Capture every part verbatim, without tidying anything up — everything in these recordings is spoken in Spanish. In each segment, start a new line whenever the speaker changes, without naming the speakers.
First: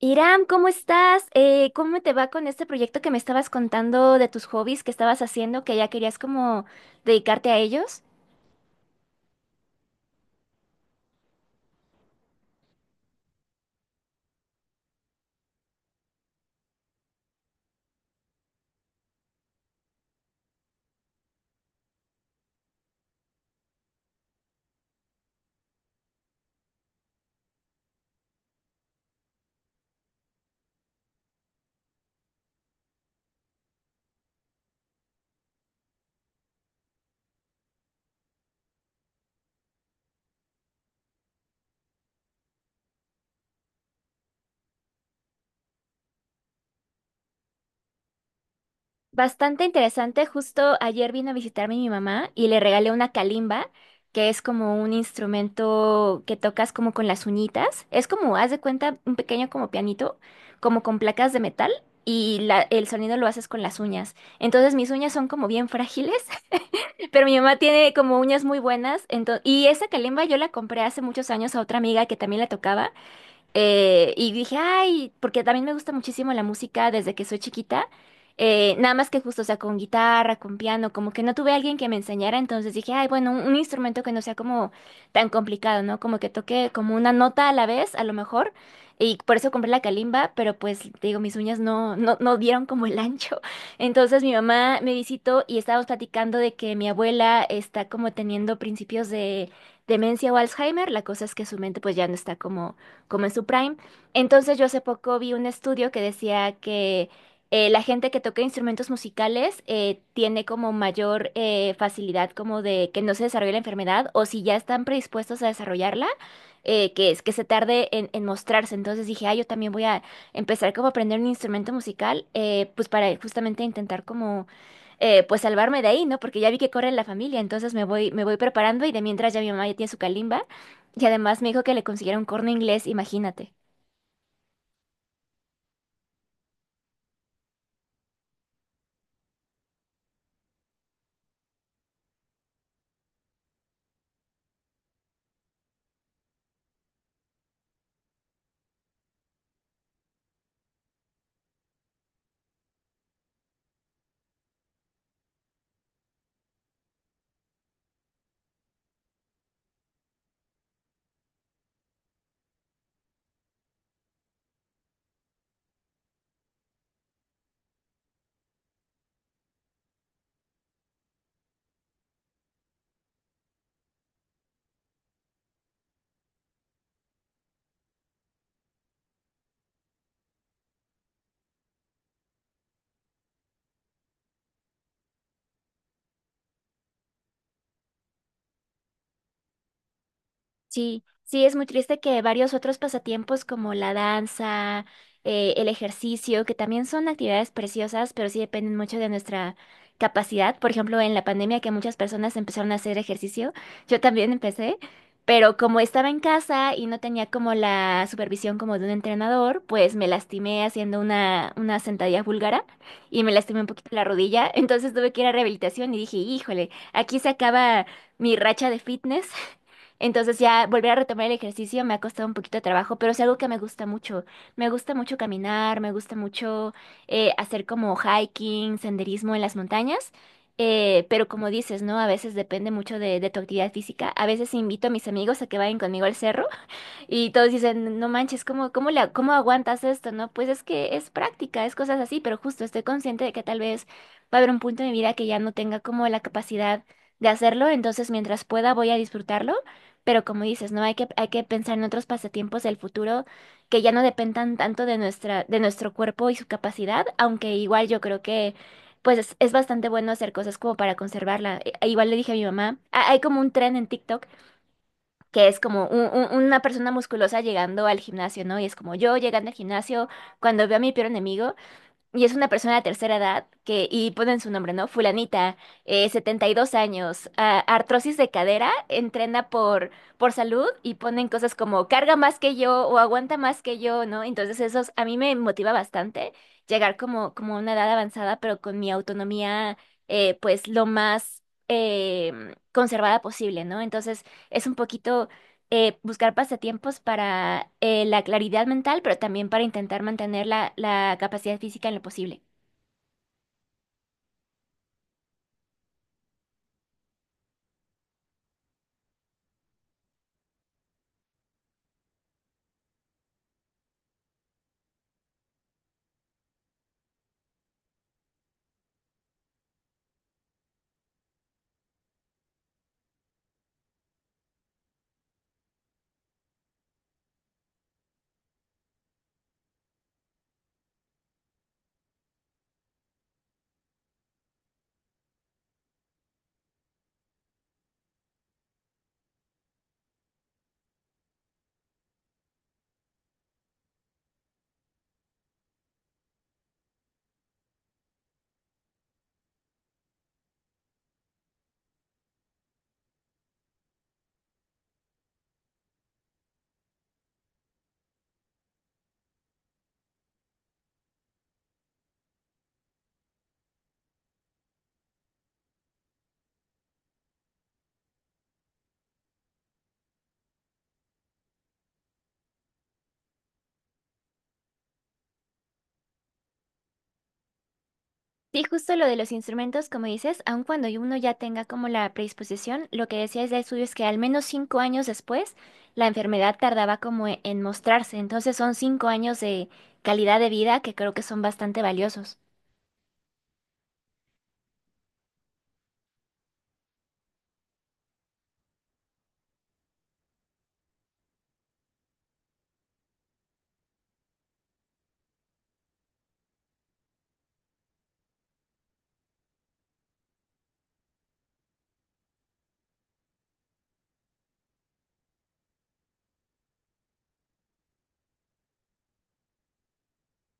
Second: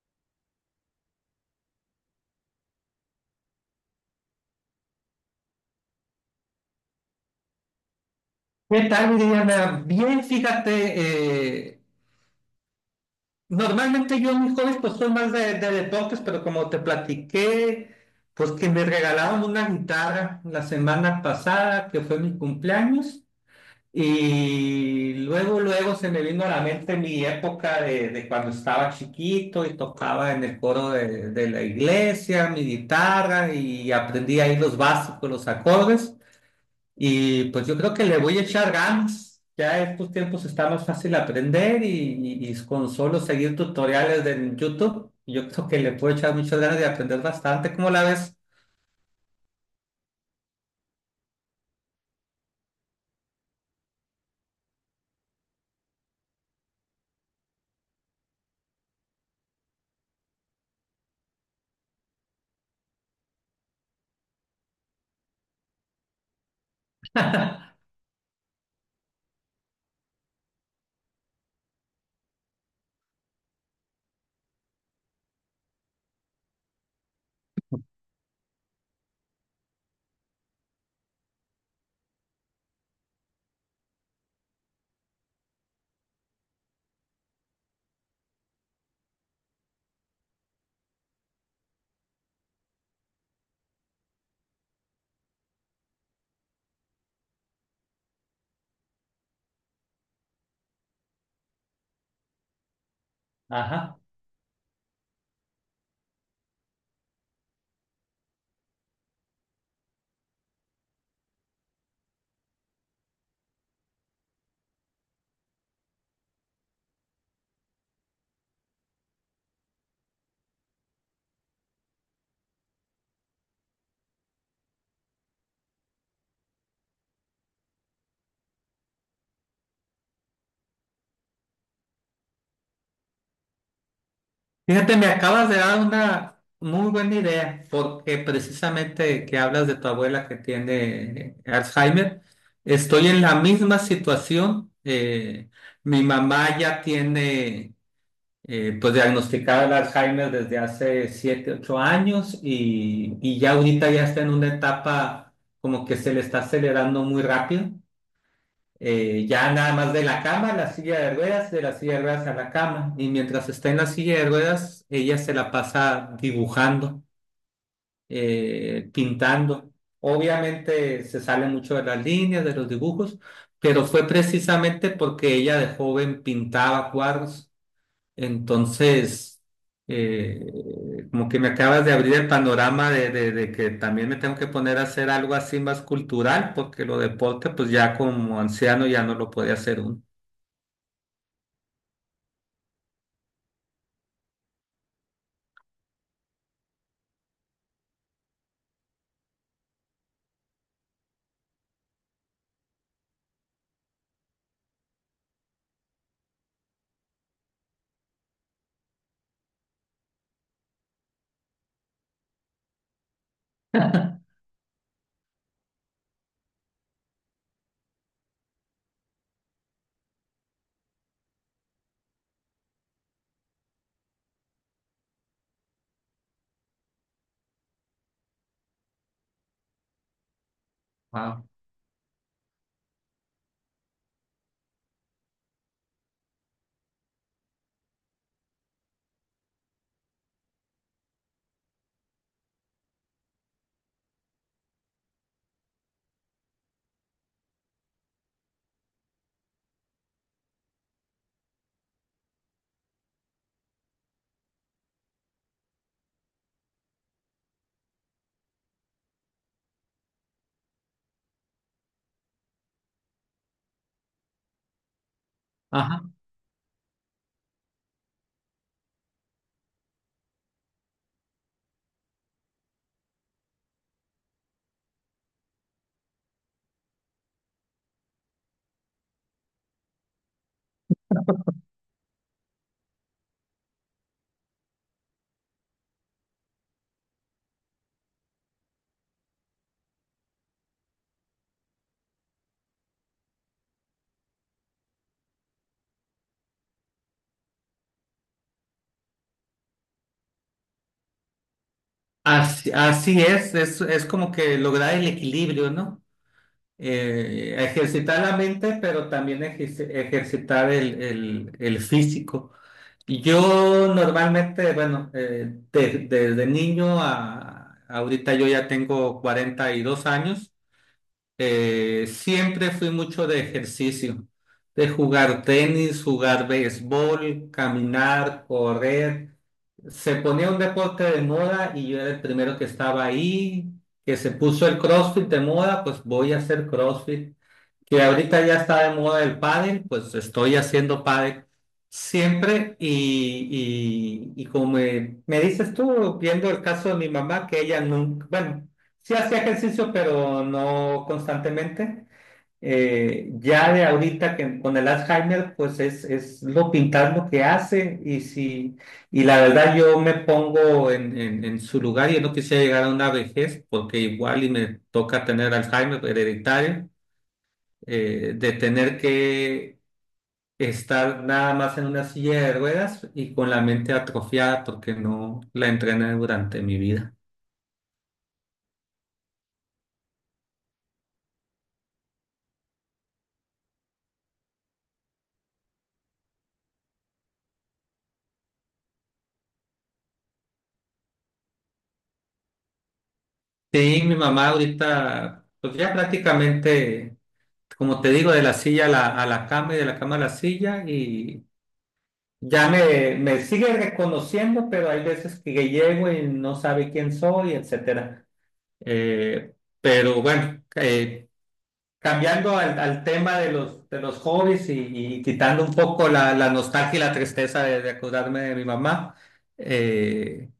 Iram, ¿cómo estás? Eh, ¿cómo te va con este proyecto que me estabas contando de tus hobbies que estabas haciendo, que ya querías como dedicarte a ellos?
¿Qué tal, Diana? Bien, fíjate, eh, normalmente yo en mis hobbies pues soy más de, de deportes, pero como te platiqué, pues que me regalaron una guitarra la semana pasada, que fue mi cumpleaños, y luego, luego se me vino a la mente mi época de, de cuando estaba chiquito y tocaba en el coro de, de la iglesia, mi guitarra, y aprendí ahí los básicos, los acordes. Y pues yo creo que le voy a echar ganas. Ya estos tiempos está más fácil aprender y, y- y con solo seguir tutoriales de YouTube, yo creo que le puedo echar muchas ganas de aprender bastante. ¿Cómo la ves?
Bastante interesante. Justo ayer vino a visitarme mi mamá y le regalé una calimba, que es como un instrumento que tocas como con las uñitas. Es como, haz de cuenta, un pequeño como pianito, como con placas de metal y la- el sonido lo haces con las uñas. Entonces mis uñas son como bien frágiles. Pero mi mamá tiene como uñas muy buenas. Entonces y esa calimba yo la compré hace muchos años a otra amiga que también la tocaba. Eh, y dije, ay, porque también me gusta muchísimo la música desde que soy chiquita. Eh, nada más que justo, o sea, con guitarra, con piano, como que no tuve alguien que me enseñara, entonces dije, ay, bueno, un, un instrumento que no sea como tan complicado, ¿no? Como que toque como una nota a la vez, a lo mejor. Y por eso compré la calimba, pero pues, te digo, mis uñas no, no, no dieron como el ancho. Entonces mi mamá me visitó y estábamos platicando de que mi abuela está como teniendo principios de demencia o Alzheimer. La cosa es que su mente pues ya no está como como en su prime.
Ajá.
Entonces yo hace poco vi un estudio que decía que eh, la gente que toca instrumentos musicales eh, tiene como mayor eh, facilidad como de que no se desarrolle la enfermedad o si ya están predispuestos a desarrollarla, eh, que es que se tarde en, en mostrarse. Entonces dije, ah, yo también voy a empezar como a aprender un instrumento musical, eh, pues para justamente intentar como eh, pues salvarme de ahí, ¿no? Porque ya vi que corre en la familia, entonces me voy, me voy preparando y de mientras ya mi mamá ya tiene su calimba y además me dijo que le consiguiera un corno inglés, imagínate.
Fíjate, me acabas de dar una muy buena idea, porque precisamente que hablas de tu abuela que tiene Alzheimer, estoy en la misma situación. Eh, mi mamá ya tiene. Eh, pues diagnosticada el Alzheimer desde hace siete ocho años y, y ya ahorita ya está en una etapa como que se le está acelerando muy rápido. Eh, ya nada más de la cama a la silla de ruedas, de la silla de ruedas a la cama. Y mientras está en la silla de ruedas, ella se la pasa dibujando, eh, pintando. Obviamente se sale mucho de las líneas, de los dibujos, pero fue precisamente porque ella de joven pintaba cuadros. Entonces, eh, como que me acabas de abrir el panorama de, de- de que también me tengo que poner a hacer algo así más cultural, porque lo deporte, pues ya como anciano ya no lo podía hacer uno.
Sí, sí, es muy triste que varios otros pasatiempos como la danza, eh, el ejercicio, que también son actividades preciosas, pero sí dependen mucho de nuestra capacidad. Por ejemplo, en la pandemia que muchas personas empezaron a hacer ejercicio, yo también empecé, pero como estaba en casa y no tenía como la supervisión como de un entrenador, pues me lastimé haciendo una, una sentadilla búlgara y me lastimé un poquito la rodilla, entonces tuve que ir a rehabilitación y dije, híjole, aquí se acaba mi racha de fitness. Entonces ya volver a retomar el ejercicio me ha costado un poquito de trabajo, pero es algo que me gusta mucho. Me gusta mucho caminar, me gusta mucho eh, hacer como hiking, senderismo en las montañas. Eh, pero
Wow.
como dices, ¿no? A veces depende mucho de, de tu actividad física. A veces invito a mis amigos a que vayan conmigo al cerro y todos dicen, no manches, ¿cómo, cómo la, cómo aguantas esto? ¿No? Pues es que es práctica, es cosas así, pero justo estoy consciente de que tal vez va a haber un punto en mi vida que ya no tenga como la capacidad de hacerlo, entonces mientras pueda voy a disfrutarlo, pero como dices, ¿no? Hay que, hay que pensar en otros pasatiempos del futuro que ya no dependan tanto de nuestra, de nuestro cuerpo y su capacidad, aunque igual yo creo que pues es, es bastante bueno hacer cosas como para conservarla. E- e Igual le dije a mi mamá: "Ah, hay como un tren en TikTok que es como un-
Ajá.
un- una persona musculosa llegando al gimnasio, ¿no? Y es como yo llegando al gimnasio cuando veo a mi peor enemigo y es una persona de tercera edad que y ponen su nombre, ¿no? Fulanita, eh, setenta y dos años, ah, artrosis de cadera, entrena por por salud y ponen cosas como carga más que yo o aguanta más que yo, ¿no? Entonces eso a mí me motiva bastante llegar como como a una edad avanzada, pero con mi autonomía eh, pues lo más eh, conservada posible, ¿no? Entonces es un poquito eh, buscar pasatiempos para eh, la claridad mental, pero también para intentar mantener la, la capacidad física en lo posible.
Así, así es, es, es como que lograr el equilibrio, ¿no? Eh, ejercitar la mente, pero también ejerci- ejercitar el, el, el físico. Yo normalmente, bueno, eh, de- desde niño a ahorita yo ya tengo cuarenta y dos años, eh, siempre fui mucho de ejercicio, de jugar tenis, jugar béisbol, caminar, correr. Se ponía un deporte de moda y yo era el primero que estaba ahí, que se puso el CrossFit de moda, pues voy a hacer CrossFit, que ahorita ya está de moda el pádel, pues estoy haciendo pádel siempre y, y, y como me, me dices tú, viendo el caso de mi mamá, que ella nunca, bueno, sí hacía ejercicio, pero no constantemente. Eh, ya de ahorita que con el Alzheimer, pues es, es lo pintar lo que hace. Y si, y la verdad yo me pongo en, en, en su lugar y no quisiera llegar a una vejez porque igual y me toca tener Alzheimer hereditario, eh, de tener que estar nada más en una silla de ruedas y con la mente atrofiada porque no la entrené durante mi vida.
Sí, justo lo de los instrumentos, como dices, aun cuando uno ya tenga como la predisposición, lo que decía decías el estudio es que al menos cinco años después la enfermedad tardaba como e- en mostrarse. Entonces son cinco años de calidad de vida que creo que son bastante valiosos.
Sí, mi mamá ahorita, pues ya prácticamente, como te digo, de la silla a la, a la cama y de la cama a la silla y ya me, me sigue reconociendo, pero hay veces que llego y no sabe quién soy, etcétera. Eh, pero bueno, eh, cambiando al, al tema de los, de los hobbies y, y quitando un poco la, la nostalgia y la tristeza de, de acordarme de mi mamá, eh,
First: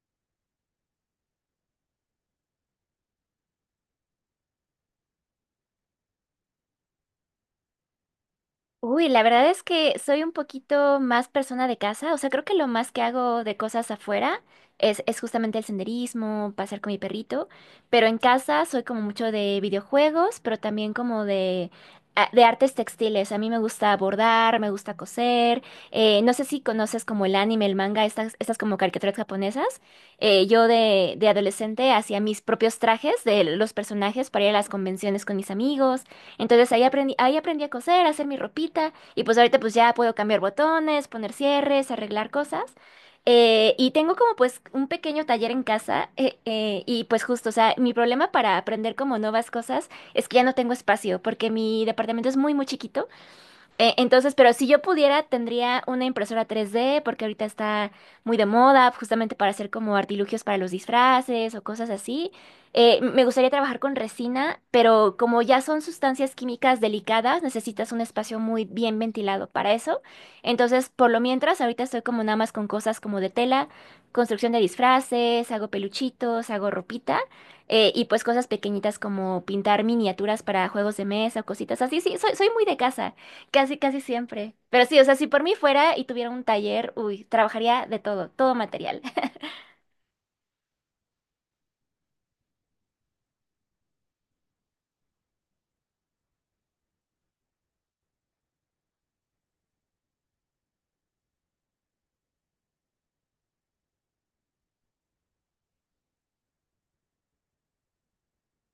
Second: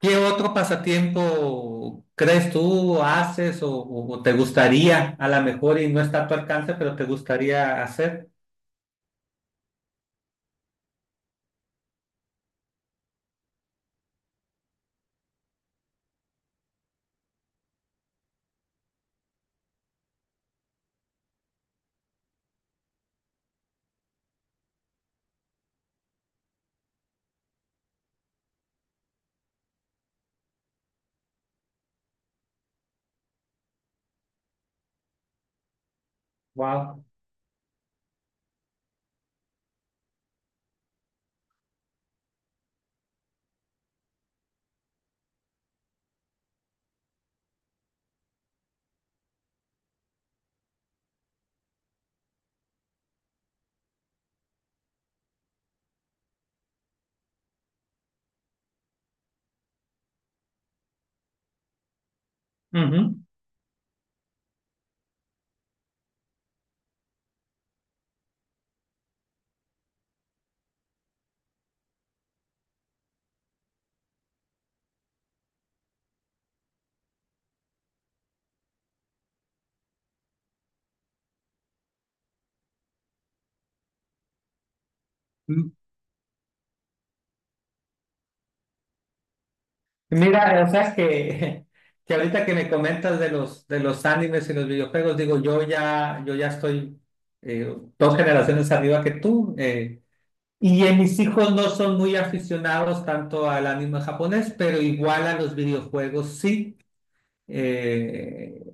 ¿qué otro pasatiempo crees tú haces o, o- o te gustaría, a lo mejor y no está a tu alcance, pero te gustaría hacer?
Uy, la verdad es que soy un poquito más persona de casa, o sea, creo que lo más que hago de cosas afuera es, es justamente el senderismo, pasear con mi perrito, pero en casa soy como mucho de videojuegos, pero también como de, a- de artes textiles. A mí me gusta bordar, me gusta coser, eh, no sé si conoces como el anime, el manga, estas, estas como caricaturas japonesas. Eh, yo de, de adolescente hacía mis propios trajes de los personajes para ir a las convenciones con mis amigos. Entonces ahí
Wow.
aprendí, ahí aprendí a coser, a hacer mi ropita y pues ahorita pues ya puedo cambiar botones, poner cierres, arreglar cosas. Eh, y tengo como pues un pequeño taller en casa eh, eh, y pues justo, o sea, mi problema para aprender como nuevas cosas es que ya no tengo espacio porque mi departamento es muy muy chiquito. Eh, entonces, pero si yo pudiera, tendría una impresora tres D, porque ahorita está muy de moda, justamente para hacer como artilugios para los disfraces o cosas así. Eh, m-
Ujú.
me gustaría trabajar con resina, pero como ya son sustancias químicas delicadas, necesitas un espacio muy bien ventilado para eso. Entonces, por lo mientras, ahorita estoy como nada más con cosas como de tela, construcción de disfraces, hago peluchitos, hago ropita. Eh, y pues cosas pequeñitas como pintar miniaturas para juegos de mesa o cositas así. Sí, soy, soy muy de casa. Casi, casi siempre. Pero sí, o sea, si por mí
M-
fuera y tuviera un taller, uy, trabajaría de todo, todo material.
Mira, o sea que, que ahorita que me comentas de los, de los animes y los videojuegos, digo, yo ya, yo ya estoy eh, dos generaciones arriba que tú. eh, Y eh, mis hijos no son muy aficionados tanto al anime japonés, pero igual a los videojuegos sí. Eh,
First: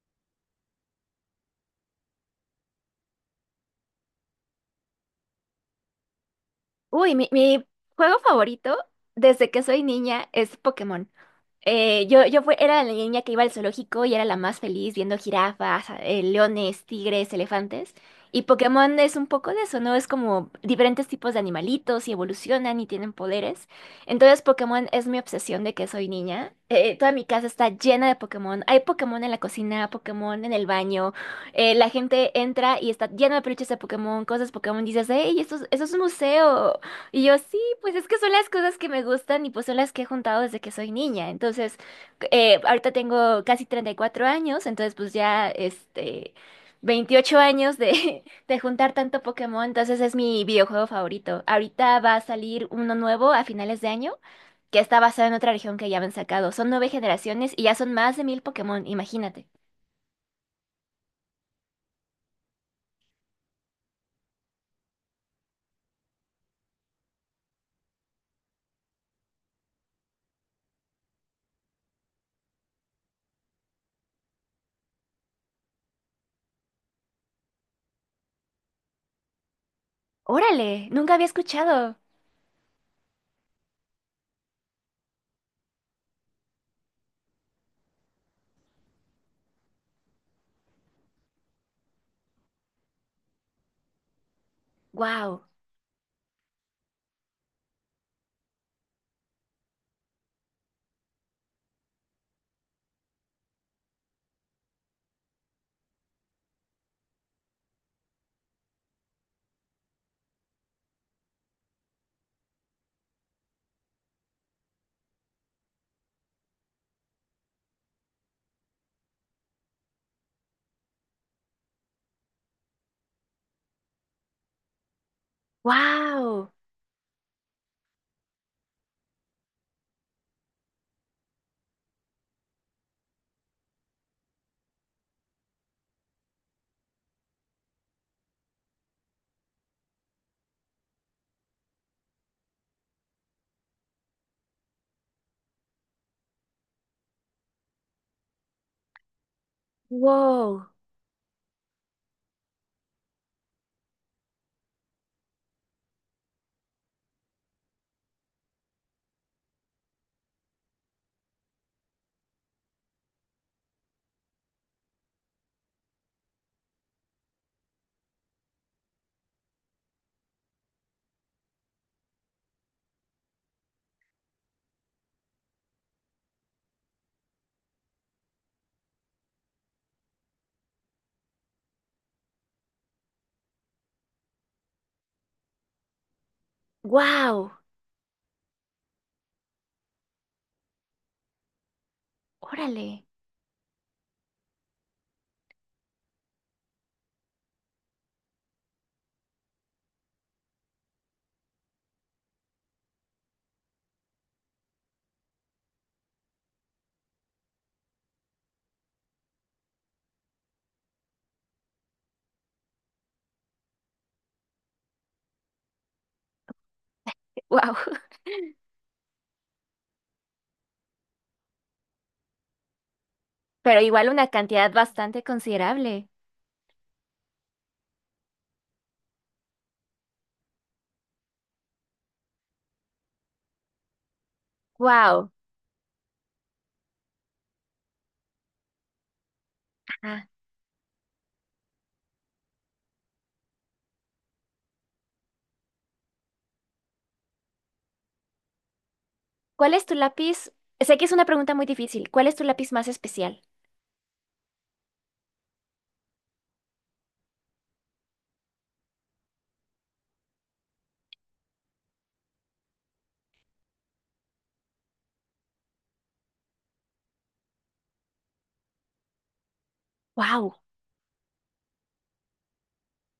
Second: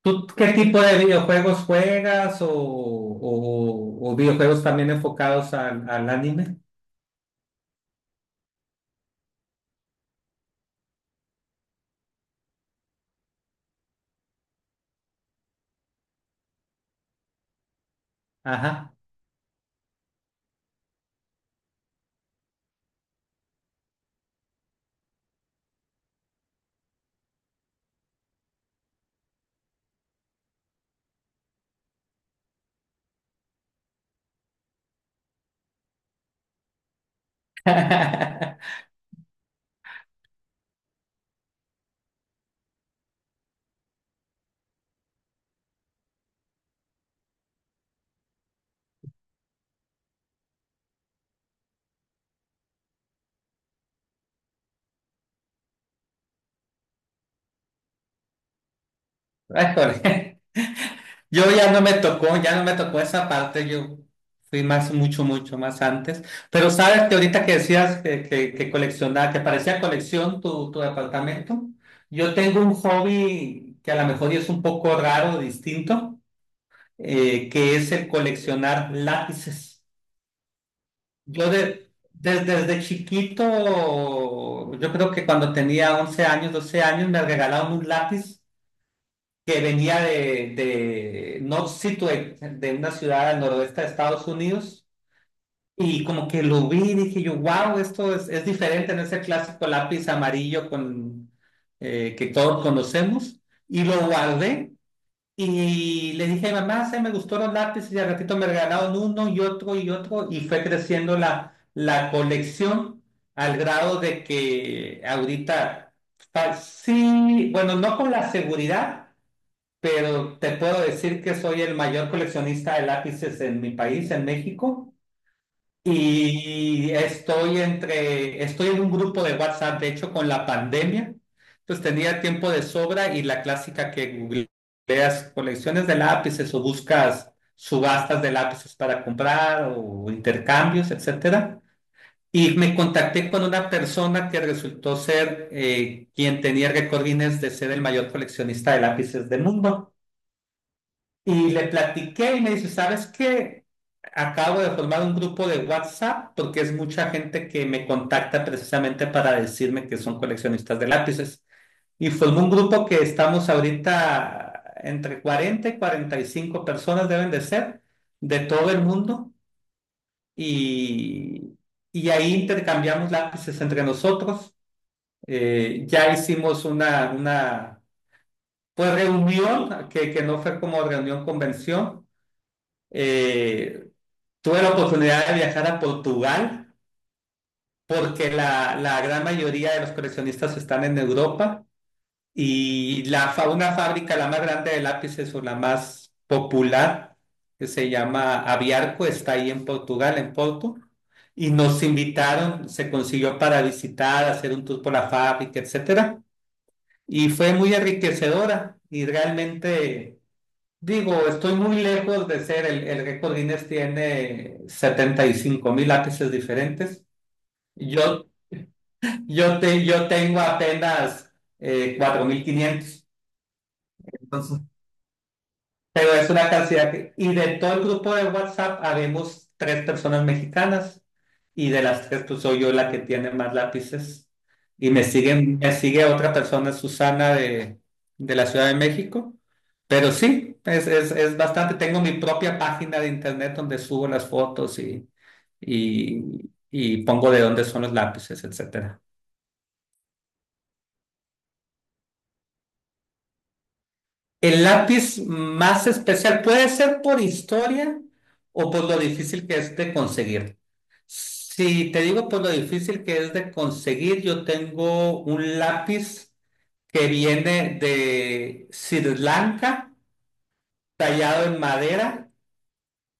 ¿Tú qué tipo de videojuegos juegas o, o- o videojuegos también enfocados al, al anime?
Uy, mi, mi juego favorito desde que soy niña es Pokémon. Eh, yo, yo fue, era la niña que iba al zoológico y era la más feliz viendo jirafas, eh, leones, tigres, elefantes. Y
Ajá.
Pokémon es un poco de eso, ¿no? Es como diferentes tipos de animalitos y evolucionan y tienen poderes. Entonces Pokémon es mi obsesión de que soy niña. Eh, toda mi casa está llena de Pokémon. Hay Pokémon en la cocina, Pokémon en el baño. Eh, la gente entra y está llena de peluches de Pokémon, cosas Pokémon. Dices, hey, esto, es- esto es un museo y yo, sí, pues es que son las cosas que me gustan y pues son las que he juntado desde que soy niña. Entonces, eh, ahorita tengo casi treinta y cuatro años, entonces pues ya, este, veintiocho años de, de juntar tanto Pokémon, entonces es mi videojuego favorito. Ahorita va a salir uno nuevo a finales de año, que está basado en otra región que ya habían sacado. Son nueve generaciones y ya son más de mil Pokémon, imagínate.
Ay, joder. Yo ya no me tocó, ya no me tocó esa parte, yo fui más, mucho, mucho más antes. Pero sabes que ahorita que decías que, que, que coleccionaba, que parecía colección tu, tu departamento, yo tengo un hobby que a lo mejor es un poco raro, distinto, eh, que es el coleccionar lápices.
Órale, nunca había
Yo de,
escuchado.
des- desde chiquito, yo creo que cuando tenía once años, doce años, me regalaron un lápiz que venía de, de North Situate, de una ciudad al noroeste de Estados Unidos,
Wow,
y como que lo vi y dije yo, wow, esto es, es diferente en ese clásico lápiz amarillo con, eh, que todos conocemos, y lo guardé. Y le dije, mamá, se me gustó los lápices y al ratito me regalaron uno y otro y otro y fue creciendo la, la colección al grado de que ahorita, fa- sí, bueno, no con la seguridad, pero te puedo decir que soy el mayor coleccionista de lápices en mi país, en México,
wow,
y estoy entre, estoy en un grupo de WhatsApp, de hecho, con la pandemia, pues tenía tiempo de sobra y la clásica que googleas colecciones de lápices o buscas subastas de lápices para comprar o intercambios, etcétera. Y me contacté con una persona que resultó ser eh, quien tenía récord Guinness de ser el mayor coleccionista de lápices del mundo.
wow,
Y le platiqué y me dice, ¿sabes qué? Acabo de formar un grupo de WhatsApp porque es mucha gente que me contacta precisamente para decirme que son coleccionistas de lápices. Y formé un grupo que estamos ahorita entre cuarenta y cuarenta y cinco personas deben de ser de todo el mundo y, y ahí intercambiamos lápices entre nosotros. Eh, ya hicimos una, una pues, reunión que, que no fue como reunión convención. Eh, Tuve la oportunidad de viajar a Portugal
wow,
porque la, la gran mayoría de los coleccionistas están en Europa y
órale,
la fa- una fábrica, la más grande de lápices o la más popular, que se llama Aviarco, está ahí en Portugal, en Porto, y nos invitaron, se consiguió para visitar, hacer un tour por la fábrica, etcétera, y fue muy enriquecedora y realmente, digo, estoy muy lejos de ser el, el récord Guinness tiene setenta y cinco mil lápices diferentes.
wow.
Yo, yo, te, yo tengo apenas eh, cuatro mil quinientos.
Pero igual una
Entonces,
cantidad bastante considerable.
pero es una cantidad que... Y de todo el grupo de WhatsApp habemos tres personas mexicanas y de las tres pues soy yo la que tiene más lápices. Y me
Wow.
siguen, me sigue otra persona, Susana, de, de la Ciudad de México. Pero sí, es, es, es bastante. Tengo mi propia página de internet donde subo las fotos y, y, y pongo de dónde son los lápices, etcétera.
¿Cuál es tu lápiz? Sé que es una pregunta muy difícil. ¿Cuál es tu lápiz más especial?
El lápiz más especial puede ser por historia o por lo difícil que es de conseguir. Si te digo por lo difícil que es de conseguir, yo tengo un lápiz que viene de Sri Lanka,
Wow,
tallado en madera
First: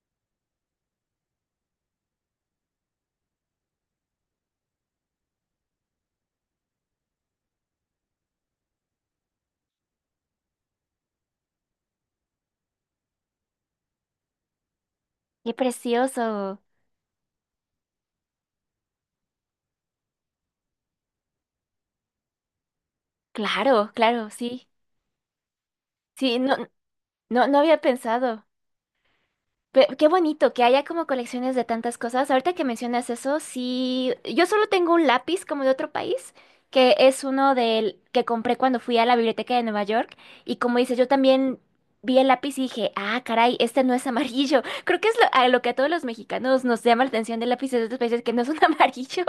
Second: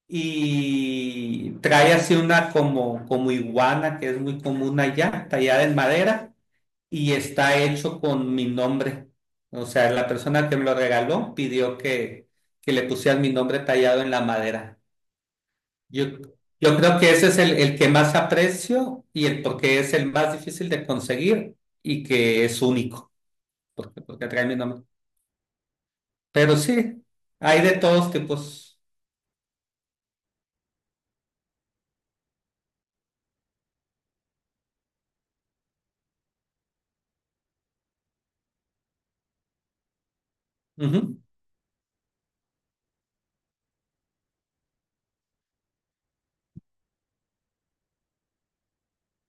y trae así una como, como iguana que es muy común allá, tallada en madera y está hecho con mi nombre. O sea, la persona que me lo regaló pidió que, que le pusieran mi nombre tallado en la madera.
qué
Yo,
precioso.
yo creo que ese es el, el que más aprecio y el porque es el más difícil de conseguir y que es único,
Claro,
porque, porque
claro,
trae mi
sí.
nombre.
Sí, no,
Pero sí,
no, no
hay de
había
todos
pensado.
tipos.
Pe- qué bonito que haya como colecciones de tantas cosas. Ahorita que mencionas eso, sí, yo solo tengo un lápiz como de otro país, que es uno del que compré cuando fui a la biblioteca de Nueva York. Y como dices, yo
Ujú,
también vi el lápiz y dije, ah, caray, este no es amarillo. Creo que es lo, a lo que a todos los mexicanos nos llama la atención de lápices de otros países que no son amarillos.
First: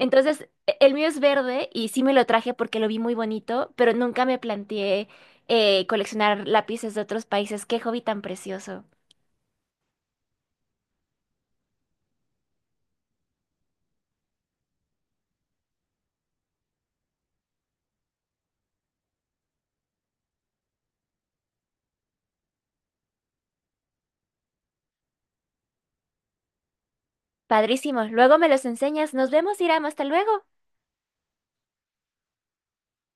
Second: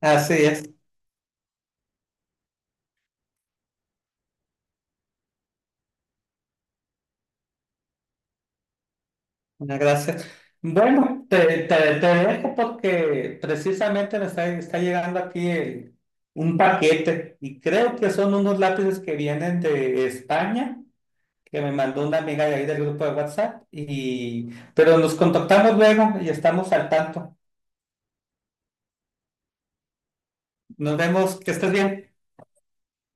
así es,
e- el mío es verde y sí me lo traje porque lo vi muy bonito, pero nunca me planteé eh, coleccionar lápices de otros países. Qué hobby tan precioso.
muchas gracias. Bueno, te, te, te dejo porque precisamente me está, está llegando aquí el- un paquete y creo que son unos lápices que vienen de España, que me mandó una amiga de ahí del grupo de WhatsApp y pero nos contactamos luego y estamos al tanto.
Padrísimos. Luego me los enseñas. Nos vemos, Iram. Hasta luego.
Nos vemos, que estés bien.